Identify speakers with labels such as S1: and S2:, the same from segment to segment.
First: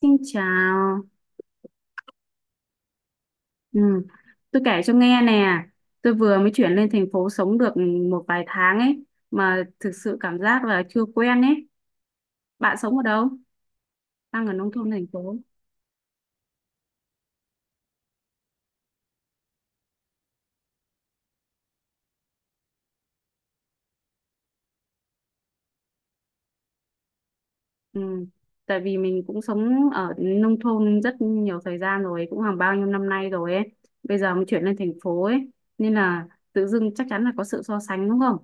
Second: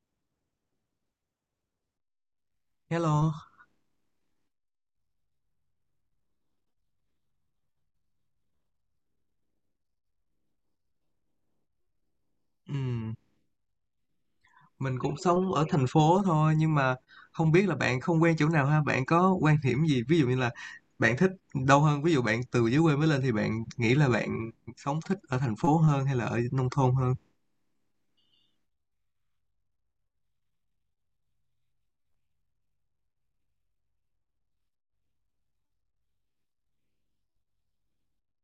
S1: Xin chào.
S2: Hello,
S1: Ừ. Tôi kể cho nghe nè. Tôi vừa mới chuyển lên thành phố sống được một vài tháng ấy mà thực sự cảm giác là chưa quen ấy. Bạn sống ở
S2: Ừm,
S1: đâu? Đang ở nông thôn
S2: mình
S1: thành
S2: cũng
S1: phố.
S2: sống ở thành phố thôi, nhưng mà không biết là bạn không quen chỗ nào ha, bạn có quan điểm gì, ví dụ như là bạn thích đâu hơn? Ví dụ bạn từ dưới quê mới lên thì bạn nghĩ là bạn sống thích ở thành phố hơn hay là ở nông thôn
S1: Ừ. Tại vì mình cũng sống ở nông thôn rất nhiều thời gian rồi, cũng hàng bao nhiêu năm nay rồi ấy. Bây giờ mới chuyển lên thành phố ấy nên là tự dưng chắc chắn là có sự so sánh đúng không?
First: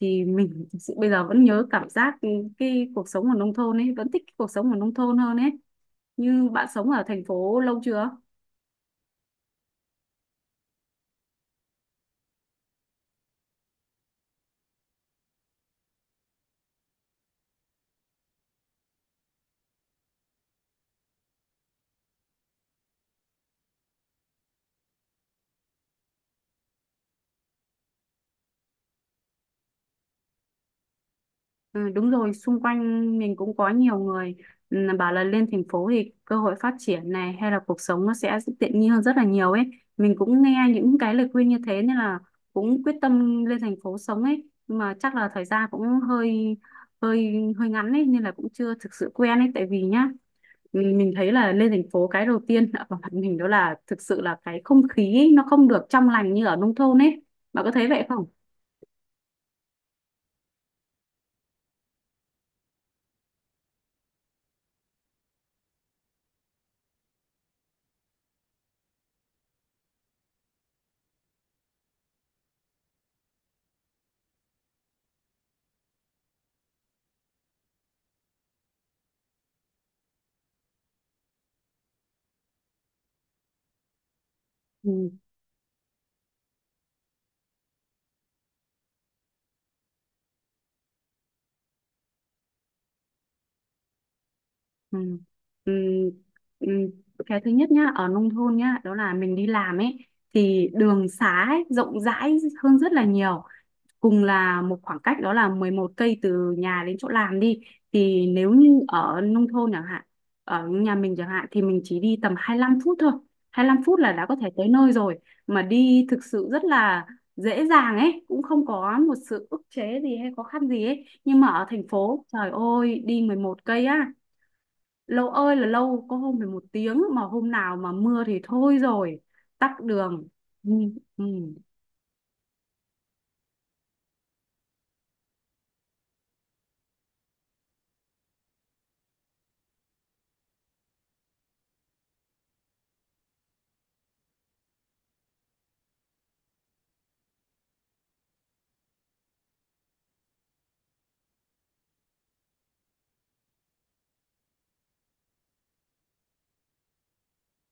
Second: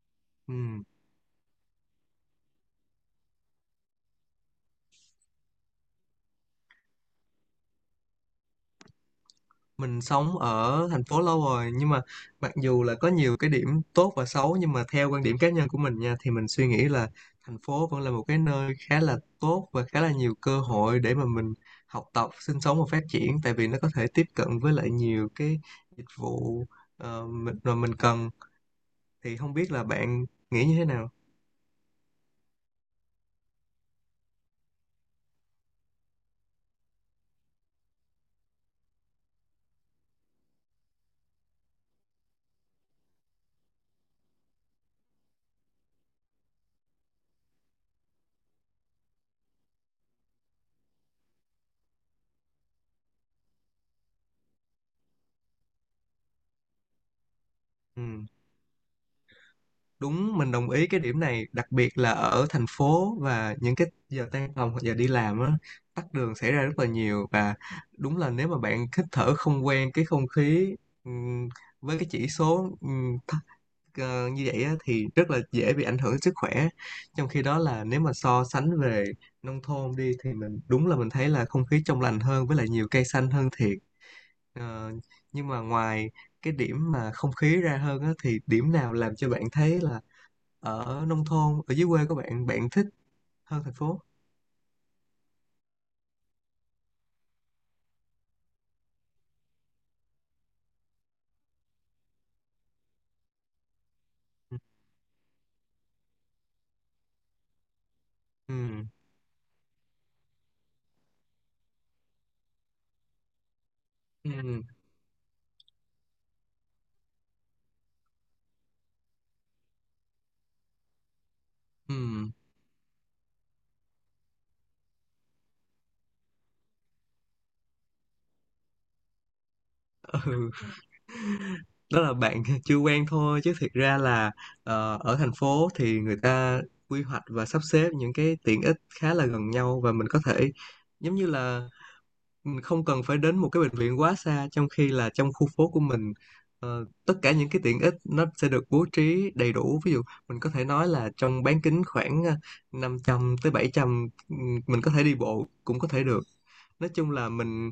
S1: Thì mình thực
S2: hơn?
S1: sự bây giờ vẫn nhớ cảm giác cái cuộc sống ở nông thôn ấy, vẫn thích cái cuộc sống ở nông thôn hơn ấy. Như bạn sống ở thành phố lâu chưa?
S2: Mình sống ở thành phố lâu rồi, nhưng mà mặc dù là có nhiều cái điểm tốt và xấu, nhưng mà theo quan điểm cá nhân của mình nha, thì mình suy nghĩ là thành phố vẫn là một cái nơi khá là tốt và khá là nhiều cơ hội để mà mình học tập, sinh sống và phát triển, tại vì nó có thể tiếp cận với lại nhiều cái dịch vụ mà mình cần. Thì không biết là bạn nghĩ như thế nào?
S1: Ừ, đúng rồi, xung quanh mình cũng có nhiều người, ừ, bảo là lên thành phố thì cơ hội phát triển này hay là cuộc sống nó sẽ tiện nghi hơn rất là nhiều ấy. Mình cũng nghe những cái lời khuyên như thế nên là cũng quyết tâm lên thành phố sống ấy. Nhưng mà chắc là thời gian cũng hơi hơi hơi ngắn ấy nên là cũng chưa thực sự quen ấy. Tại vì nhá, mình thấy là lên thành phố cái đầu tiên ở mặt mình đó là thực sự là cái không khí ấy, nó không được trong lành như ở nông thôn ấy. Bạn có thấy vậy
S2: Ừ.
S1: không?
S2: Đúng, mình đồng ý cái điểm này, đặc biệt là ở thành phố và những cái giờ tan tầm hoặc giờ đi làm á, tắc đường xảy ra rất là nhiều, và đúng là nếu mà bạn hít thở không quen cái không khí ừm, với cái chỉ số thấp, như vậy á, thì rất là dễ bị ảnh hưởng đến sức khỏe. Trong khi đó là nếu mà so sánh về nông thôn đi, thì mình đúng là mình thấy là không khí trong lành hơn với lại nhiều cây xanh hơn thiệt. Ờ,
S1: Ừ.
S2: nhưng mà ngoài cái điểm mà không khí ra hơn á, thì điểm nào làm cho bạn thấy là ở nông thôn ở dưới quê của bạn bạn thích hơn thành phố?
S1: Ừ. Ừ. Ừ. Cái thứ nhất nhá, ở nông thôn nhá đó là mình đi làm ấy thì đường xá ấy, rộng rãi hơn rất là nhiều. Cùng là một khoảng cách đó là 11 cây từ nhà đến chỗ làm đi, thì nếu như
S2: Ừ.
S1: ở nông thôn chẳng hạn, ở nhà mình chẳng hạn thì mình chỉ đi tầm 25 phút thôi, 25 phút là đã có thể
S2: Ừ.
S1: tới nơi rồi, mà đi thực sự rất là dễ dàng ấy, cũng không có một sự ức chế gì hay khó khăn gì ấy. Nhưng mà ở thành
S2: Ừ.
S1: phố trời ơi đi 11 cây á, lâu ơi là lâu, có hôm phải một tiếng, mà hôm nào mà mưa thì thôi rồi, tắc đường.
S2: Ừ.
S1: Ừ. Ừ.
S2: Đó là bạn chưa quen thôi, chứ thiệt ra là ở thành phố thì người ta quy hoạch và sắp xếp những cái tiện ích khá là gần nhau, và mình có thể, giống như là mình không cần phải đến một cái bệnh viện quá xa, trong khi là trong khu phố của mình, tất cả những cái tiện ích nó sẽ được bố trí đầy đủ. Ví dụ mình có thể nói là trong bán kính khoảng 500 tới 700, mình có thể đi bộ cũng có thể được. Nói chung là mình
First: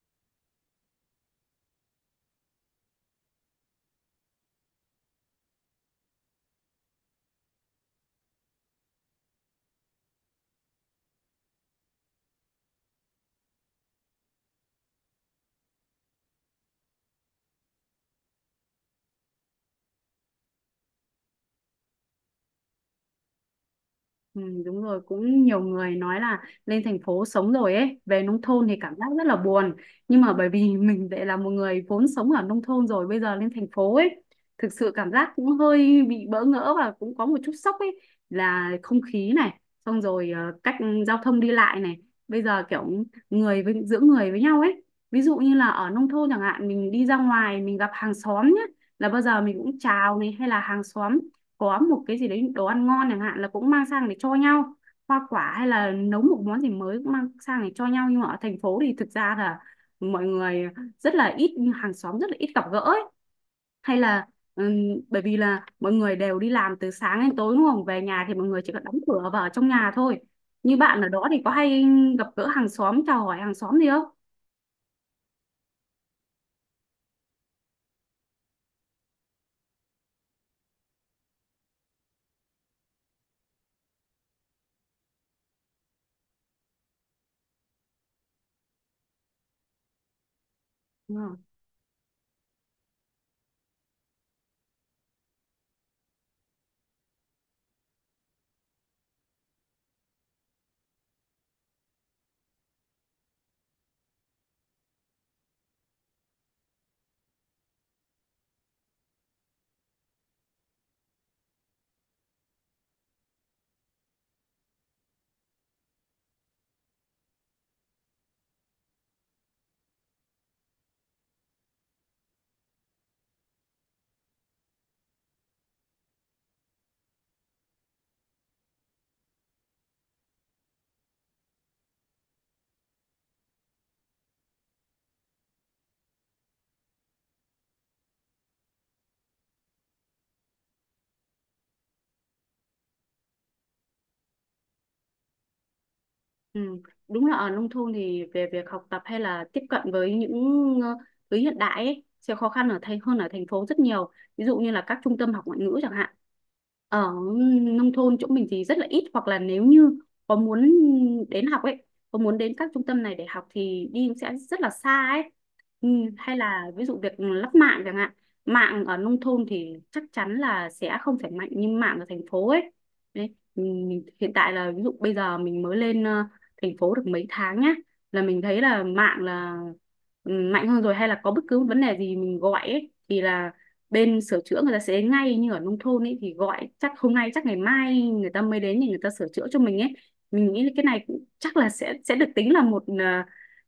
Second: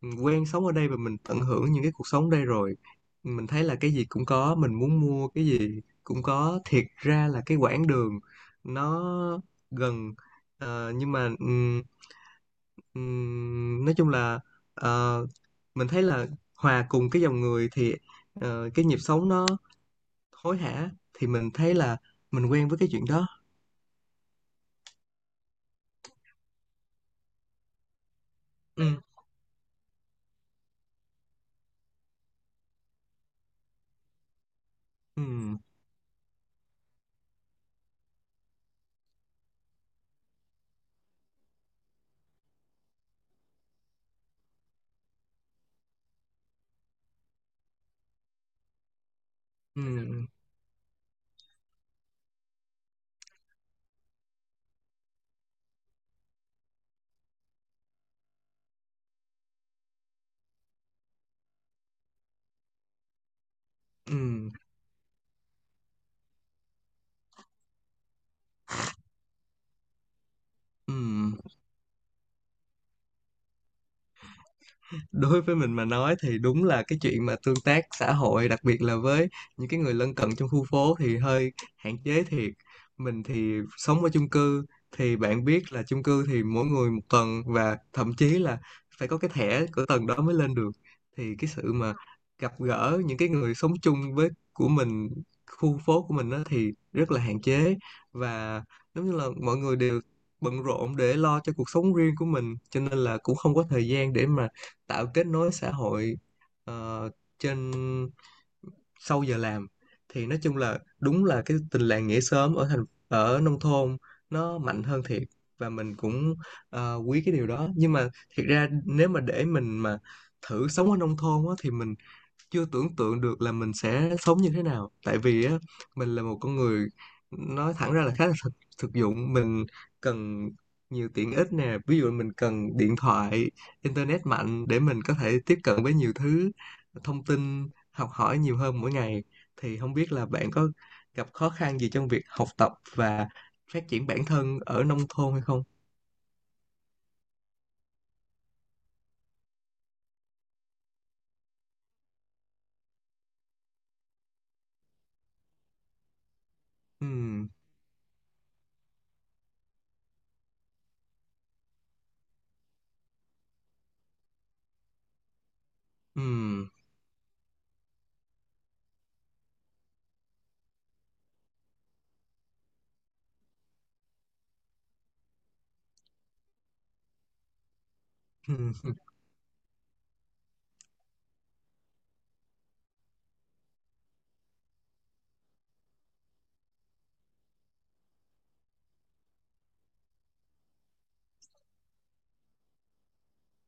S2: mình quen sống ở đây và mình tận hưởng những cái cuộc sống đây rồi. Mình thấy là cái gì cũng có, mình muốn mua cái gì cũng có, thiệt ra là cái quãng đường nó gần. Nhưng mà nói chung là ờ, mình thấy là hòa cùng cái dòng người thì cái nhịp sống nó hối hả, thì mình thấy là mình quen với cái chuyện đó.
S1: Ừ, đúng rồi, cũng nhiều người nói là lên thành phố sống rồi ấy về nông thôn thì
S2: Ừ.
S1: cảm giác rất là buồn, nhưng mà bởi vì mình lại là một người vốn sống ở nông thôn rồi bây giờ lên thành phố ấy, thực sự cảm
S2: Ừ.
S1: giác cũng hơi bị bỡ ngỡ và cũng có một chút sốc ấy. Là không khí này, xong rồi cách giao thông đi lại này, bây giờ kiểu người với giữa người với nhau ấy. Ví dụ như là ở nông thôn chẳng hạn mình đi ra ngoài mình gặp hàng xóm nhé, là bao giờ mình cũng chào
S2: Ừ.
S1: này, hay là hàng xóm có một cái gì đấy đồ ăn ngon chẳng hạn là cũng mang sang để cho nhau, hoa quả hay là nấu một món gì mới cũng mang sang để cho nhau. Nhưng mà ở thành phố thì thực ra là mọi người rất là ít, hàng xóm rất là ít gặp gỡ ấy. Hay
S2: Ừ.
S1: là ừm, bởi vì là mọi người đều đi làm từ sáng đến tối đúng không, về nhà thì mọi người chỉ cần đóng cửa vào trong nhà thôi. Như
S2: Ừ.
S1: bạn ở đó thì có hay gặp gỡ hàng xóm, chào hỏi hàng xóm gì không?
S2: Đối với mình mà nói thì đúng là cái chuyện mà tương tác xã hội, đặc biệt là với những cái người lân cận trong khu phố thì hơi hạn chế thiệt. Mình thì sống ở chung cư, thì bạn biết là chung cư thì mỗi người một tầng, và thậm chí là phải có cái thẻ của tầng đó mới lên được. Thì
S1: Ừ.
S2: cái sự mà gặp gỡ những cái người sống chung với của mình, khu phố của mình đó, thì rất là hạn chế, và giống như là mọi người đều bận rộn để lo cho cuộc sống riêng của mình, cho nên là cũng không có thời gian để mà tạo kết nối xã hội ờ, trên, sau giờ làm. Thì nói chung là đúng là cái tình làng nghĩa xóm ở thành, ở nông thôn nó mạnh hơn thiệt, và mình cũng quý cái điều đó, nhưng mà thiệt ra nếu mà để mình mà thử sống ở nông thôn á, thì mình chưa tưởng tượng được là mình sẽ sống như thế nào. Tại vì á, mình là một con người, nói thẳng ra là khá là thực dụng. Mình cần nhiều tiện ích nè, ví dụ mình cần điện thoại, internet mạnh để mình có thể tiếp cận với nhiều thứ, thông tin, học hỏi nhiều hơn mỗi ngày. Thì không biết là bạn có gặp khó khăn gì trong việc học tập và phát triển bản thân ở nông thôn hay không?
S1: Ừ. Đúng là ở nông thôn thì về việc học tập hay là tiếp cận với những ờ, thứ hiện đại ấy, sẽ khó khăn ở thành hơn ở thành phố rất nhiều. Ví dụ như là các trung tâm học ngoại ngữ chẳng hạn. Ở
S2: Ừm,
S1: nông thôn chỗ mình thì rất là ít, hoặc là nếu như có muốn đến học ấy, có muốn đến các trung tâm này để học thì đi cũng sẽ rất là xa ấy. Ừ. Hay là ví dụ việc lắp mạng chẳng hạn. Mạng ở nông thôn thì chắc chắn là sẽ không phải mạnh như mạng ở thành phố ấy. Đấy. Ừ, mình hiện tại là ví dụ bây giờ mình mới lên thành phố được mấy tháng nhá, là mình thấy là
S2: ừm,
S1: mạng mạnh hơn rồi, hay là có bất cứ vấn đề gì mình gọi ấy, thì là bên sửa chữa người ta sẽ đến ngay. Như ở nông thôn ấy thì gọi chắc hôm nay chắc ngày mai người ta mới đến thì người ta sửa chữa cho mình ấy. Mình nghĩ cái này cũng chắc là sẽ được tính là một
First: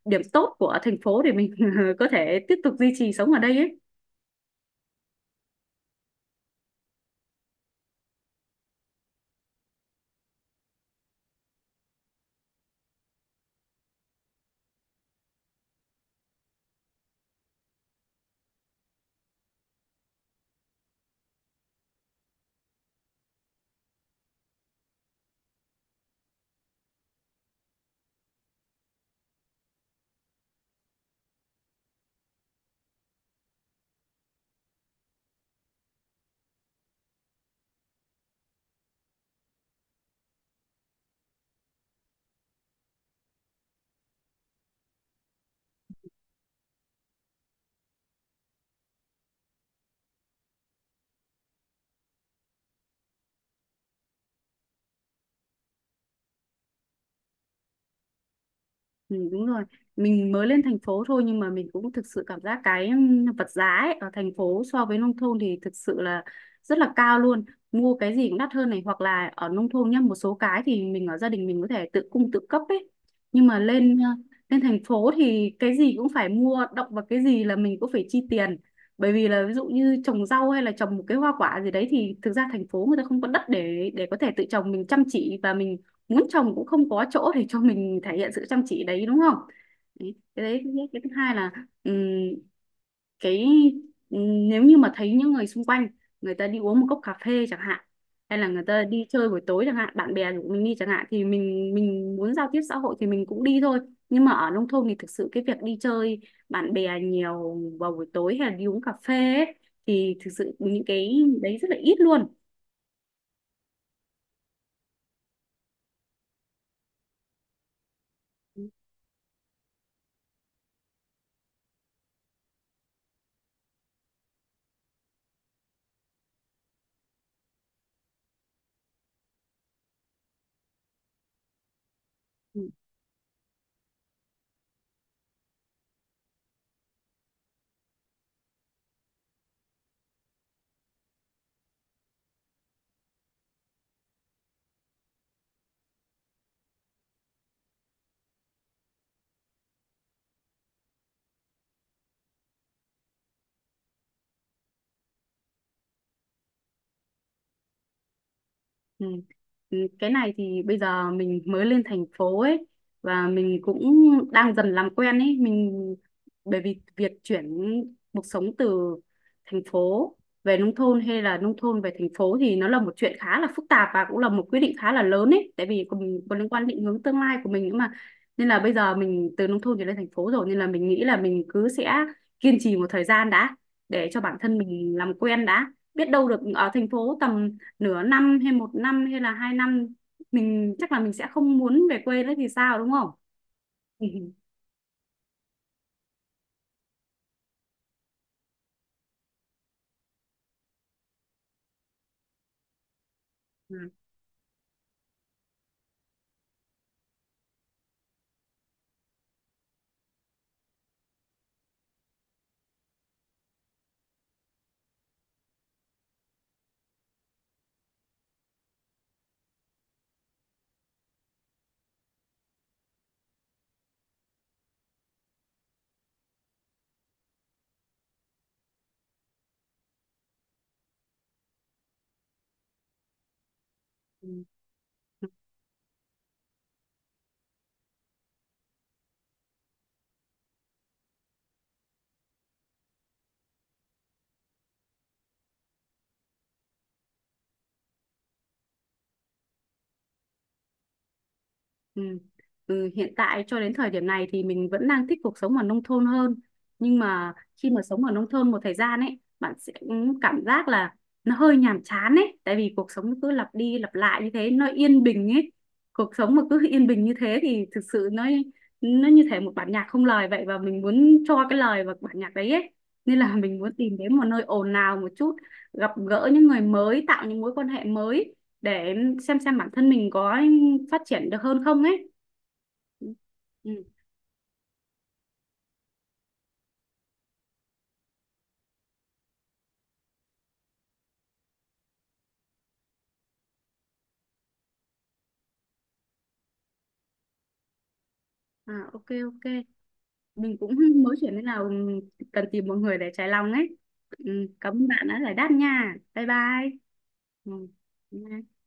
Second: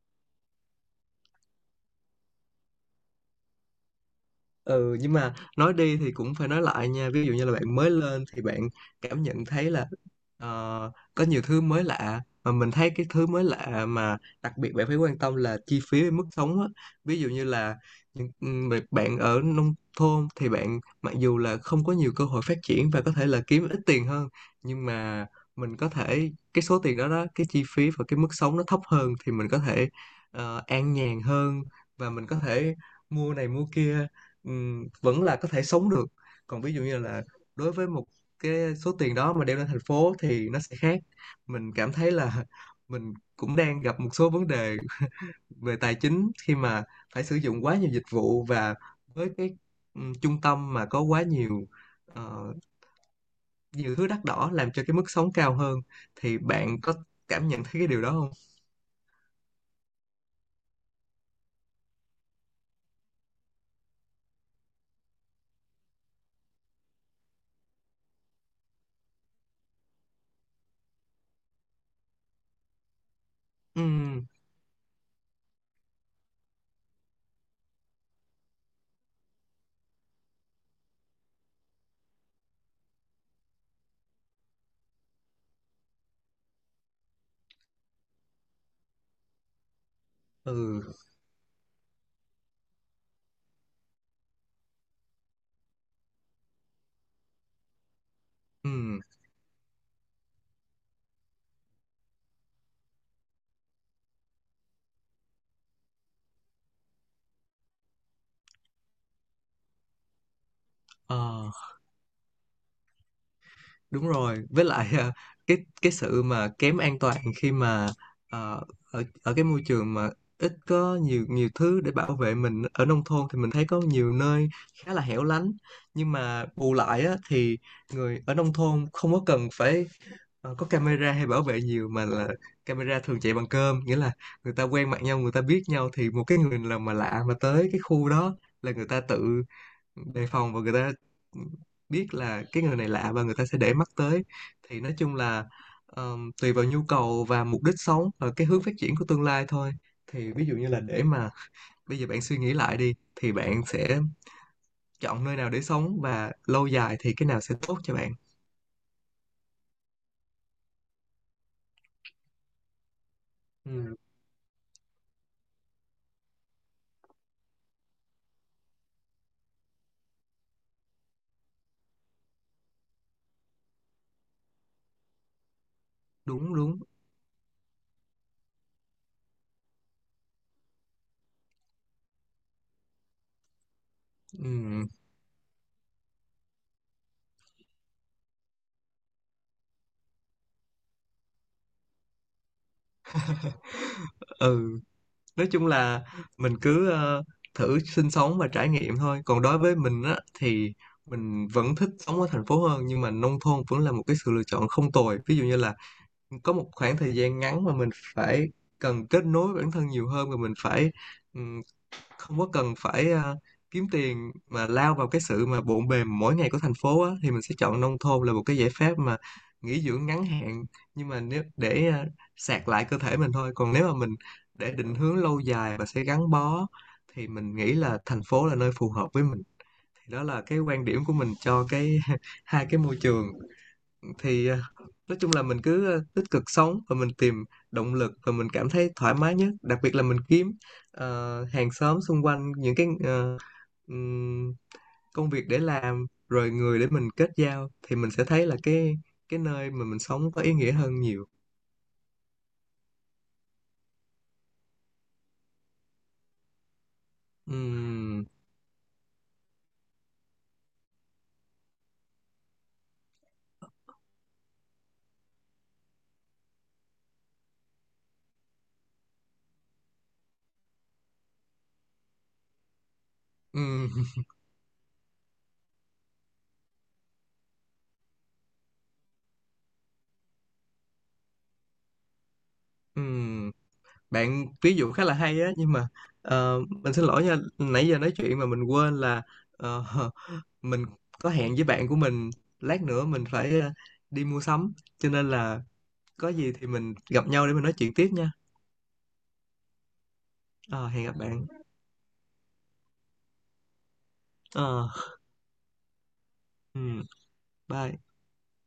S1: điểm tốt của thành phố để mình có thể tiếp tục duy trì sống ở đây ấy.
S2: Ừ, nhưng mà nói đi thì cũng phải nói lại nha. Ví dụ như là bạn mới lên thì bạn cảm nhận thấy là, có nhiều thứ mới lạ, mà mình thấy cái thứ mới lạ mà đặc biệt bạn phải quan tâm là chi phí với mức sống á. Ví dụ như là những bạn bạn ở nông thôn thì bạn mặc dù là không có nhiều cơ hội phát triển và có thể là kiếm ít tiền hơn, nhưng mà mình có thể, cái số tiền đó, cái chi phí và cái mức sống nó thấp hơn, thì mình có thể an nhàn hơn, và mình có thể mua này mua kia, vẫn là có thể sống được. Còn ví dụ như là, đối với một cái số tiền đó mà đem lên thành phố thì nó sẽ khác. Mình cảm thấy là, mình cũng đang gặp một số vấn đề về tài chính khi mà phải sử dụng quá nhiều dịch vụ, và với cái trung tâm mà có quá nhiều ờ, nhiều thứ đắt đỏ làm cho cái mức sống cao hơn. Thì bạn có cảm nhận thấy cái điều đó không?
S1: Ừ, đúng rồi, mình mới lên thành phố thôi nhưng mà mình cũng thực sự cảm giác cái vật giá ấy, ở thành phố so với nông thôn thì thực sự là rất là cao luôn. Mua cái gì cũng đắt hơn này, hoặc là ở nông thôn nhá một số cái thì mình ở gia đình mình có thể tự cung tự cấp ấy, nhưng mà lên ờ,
S2: Ừm,
S1: lên thành phố thì cái gì cũng phải mua, động vào cái gì là mình cũng phải chi tiền. Bởi vì là ví dụ như trồng rau hay là trồng một cái hoa quả gì đấy thì thực ra thành phố người ta không có đất để có thể tự trồng, mình chăm chỉ và mình muốn chồng cũng không có chỗ để cho mình thể hiện sự chăm chỉ đấy, đúng không? Đấy, cái đấy.
S2: ừ.
S1: Cái thứ hai là, ừm, cái nếu như mà thấy những người xung quanh người ta đi uống một cốc cà phê chẳng hạn, hay là người
S2: Ừ.
S1: ta đi chơi buổi tối chẳng hạn, bạn bè của mình đi chẳng hạn, thì mình muốn giao tiếp xã hội thì mình cũng đi thôi. Nhưng mà ở nông thôn thì thực sự cái việc đi chơi bạn bè nhiều vào buổi tối hay là đi uống cà phê ấy, thì thực sự những cái
S2: ờ.
S1: đấy rất là ít luôn.
S2: Đúng rồi, với lại à, cái cái sự mà kém an toàn khi mà ờ, ở ở cái môi trường mà ít có nhiều nhiều thứ để bảo vệ mình, ở nông thôn thì mình thấy có nhiều nơi khá là hẻo lánh. Nhưng mà bù lại á, thì người ở nông thôn không có cần phải có camera hay bảo vệ nhiều, mà là
S1: Ừ.
S2: camera thường chạy bằng cơm, nghĩa là người ta quen mặt nhau, người ta biết nhau, thì một cái người nào mà lạ mà tới cái khu đó là người ta tự đề phòng, và người ta biết là cái người này lạ và người ta sẽ để mắt tới. Thì nói chung là tùy vào nhu cầu và mục đích sống và cái hướng phát triển của tương lai thôi. Thì ví dụ như là, để mà bây giờ bạn suy nghĩ lại đi, thì bạn sẽ chọn nơi nào để sống, và lâu dài thì cái nào sẽ tốt cho bạn?
S1: Ừ. Ừ, cái này thì bây giờ mình mới lên thành phố ấy và mình cũng
S2: Ừ,
S1: đang dần làm quen ấy. Mình bởi vì việc chuyển cuộc sống từ thành phố về nông thôn hay là nông thôn về thành phố thì nó là một chuyện khá là phức tạp và cũng là một quyết định khá là lớn ấy, tại vì còn liên
S2: đúng
S1: quan
S2: đúng.
S1: định hướng tương lai của mình nữa mà. Nên là bây giờ mình từ nông thôn chuyển lên thành phố rồi nên là mình nghĩ là mình cứ sẽ kiên trì một thời gian đã, để cho bản thân
S2: Ừ.
S1: mình làm quen đã. Biết đâu được ở thành phố tầm nửa năm hay một năm hay là 2 năm, mình chắc là mình sẽ không muốn về quê nữa thì sao, đúng không?
S2: Ừ. Nói chung là mình cứ thử sinh sống và trải nghiệm thôi. Còn đối với mình á, thì mình vẫn thích sống ở thành phố hơn, nhưng mà nông thôn vẫn là một cái sự lựa chọn không tồi. Ví dụ như là có một khoảng thời gian ngắn mà mình phải cần kết nối với bản thân nhiều hơn, và mình phải ừ, không có cần phải kiếm tiền mà lao vào cái sự mà bộn bề mỗi ngày của thành phố á, thì mình sẽ chọn nông thôn là một cái giải pháp mà nghỉ dưỡng ngắn hạn. Nhưng mà nếu để sạc lại cơ thể mình thôi, còn nếu mà mình để định hướng lâu dài và sẽ gắn bó, thì mình nghĩ là thành phố là nơi phù hợp với mình. Thì đó là cái quan điểm của mình cho cái hai cái môi trường.
S1: Ừ.
S2: Thì à, nói chung là mình cứ à, tích cực sống và mình tìm động lực, và mình cảm thấy thoải mái nhất, đặc biệt là mình kiếm hàng xóm xung quanh, những cái ừm, công việc để làm, rồi người để mình kết giao, thì mình sẽ thấy là cái nơi mà mình sống có ý nghĩa hơn nhiều.
S1: Ừ. Ừ, hiện tại cho đến thời điểm này thì mình vẫn đang thích cuộc sống ở nông thôn hơn. Nhưng mà khi mà sống ở
S2: Ừm,
S1: nông thôn một thời gian ấy bạn sẽ cảm giác là nó hơi nhàm chán ấy, tại vì cuộc sống nó cứ lặp đi lặp lại như thế, nó yên bình ấy. Cuộc sống mà cứ yên bình như thế thì thực sự nó như thể một bản nhạc không lời vậy, và mình muốn cho cái lời vào bản nhạc đấy ấy. Nên là mình muốn
S2: ừm,
S1: tìm đến một nơi ồn ào một chút, gặp gỡ những người mới, tạo những mối quan hệ mới, để xem bản thân mình có phát triển được hơn không ấy. Ừ.
S2: ừm.
S1: Ừ.
S2: Bạn ví dụ khá là hay á, nhưng mà mình xin lỗi nha, nãy giờ nói chuyện mà mình quên là ờ, mình có hẹn với bạn của mình, lát nữa mình phải đi mua sắm, cho nên là có gì thì mình gặp nhau để mình nói chuyện tiếp nha.
S1: À, ok ok, mình cũng
S2: Ờ, hẹn
S1: mới
S2: gặp
S1: chuyển nên
S2: bạn.
S1: là cần tìm một người để trái lòng ấy. Ừ. Cảm ơn
S2: Ờ,
S1: bạn đã giải đáp nha, bye bye.
S2: ừ, bye.
S1: Ừ.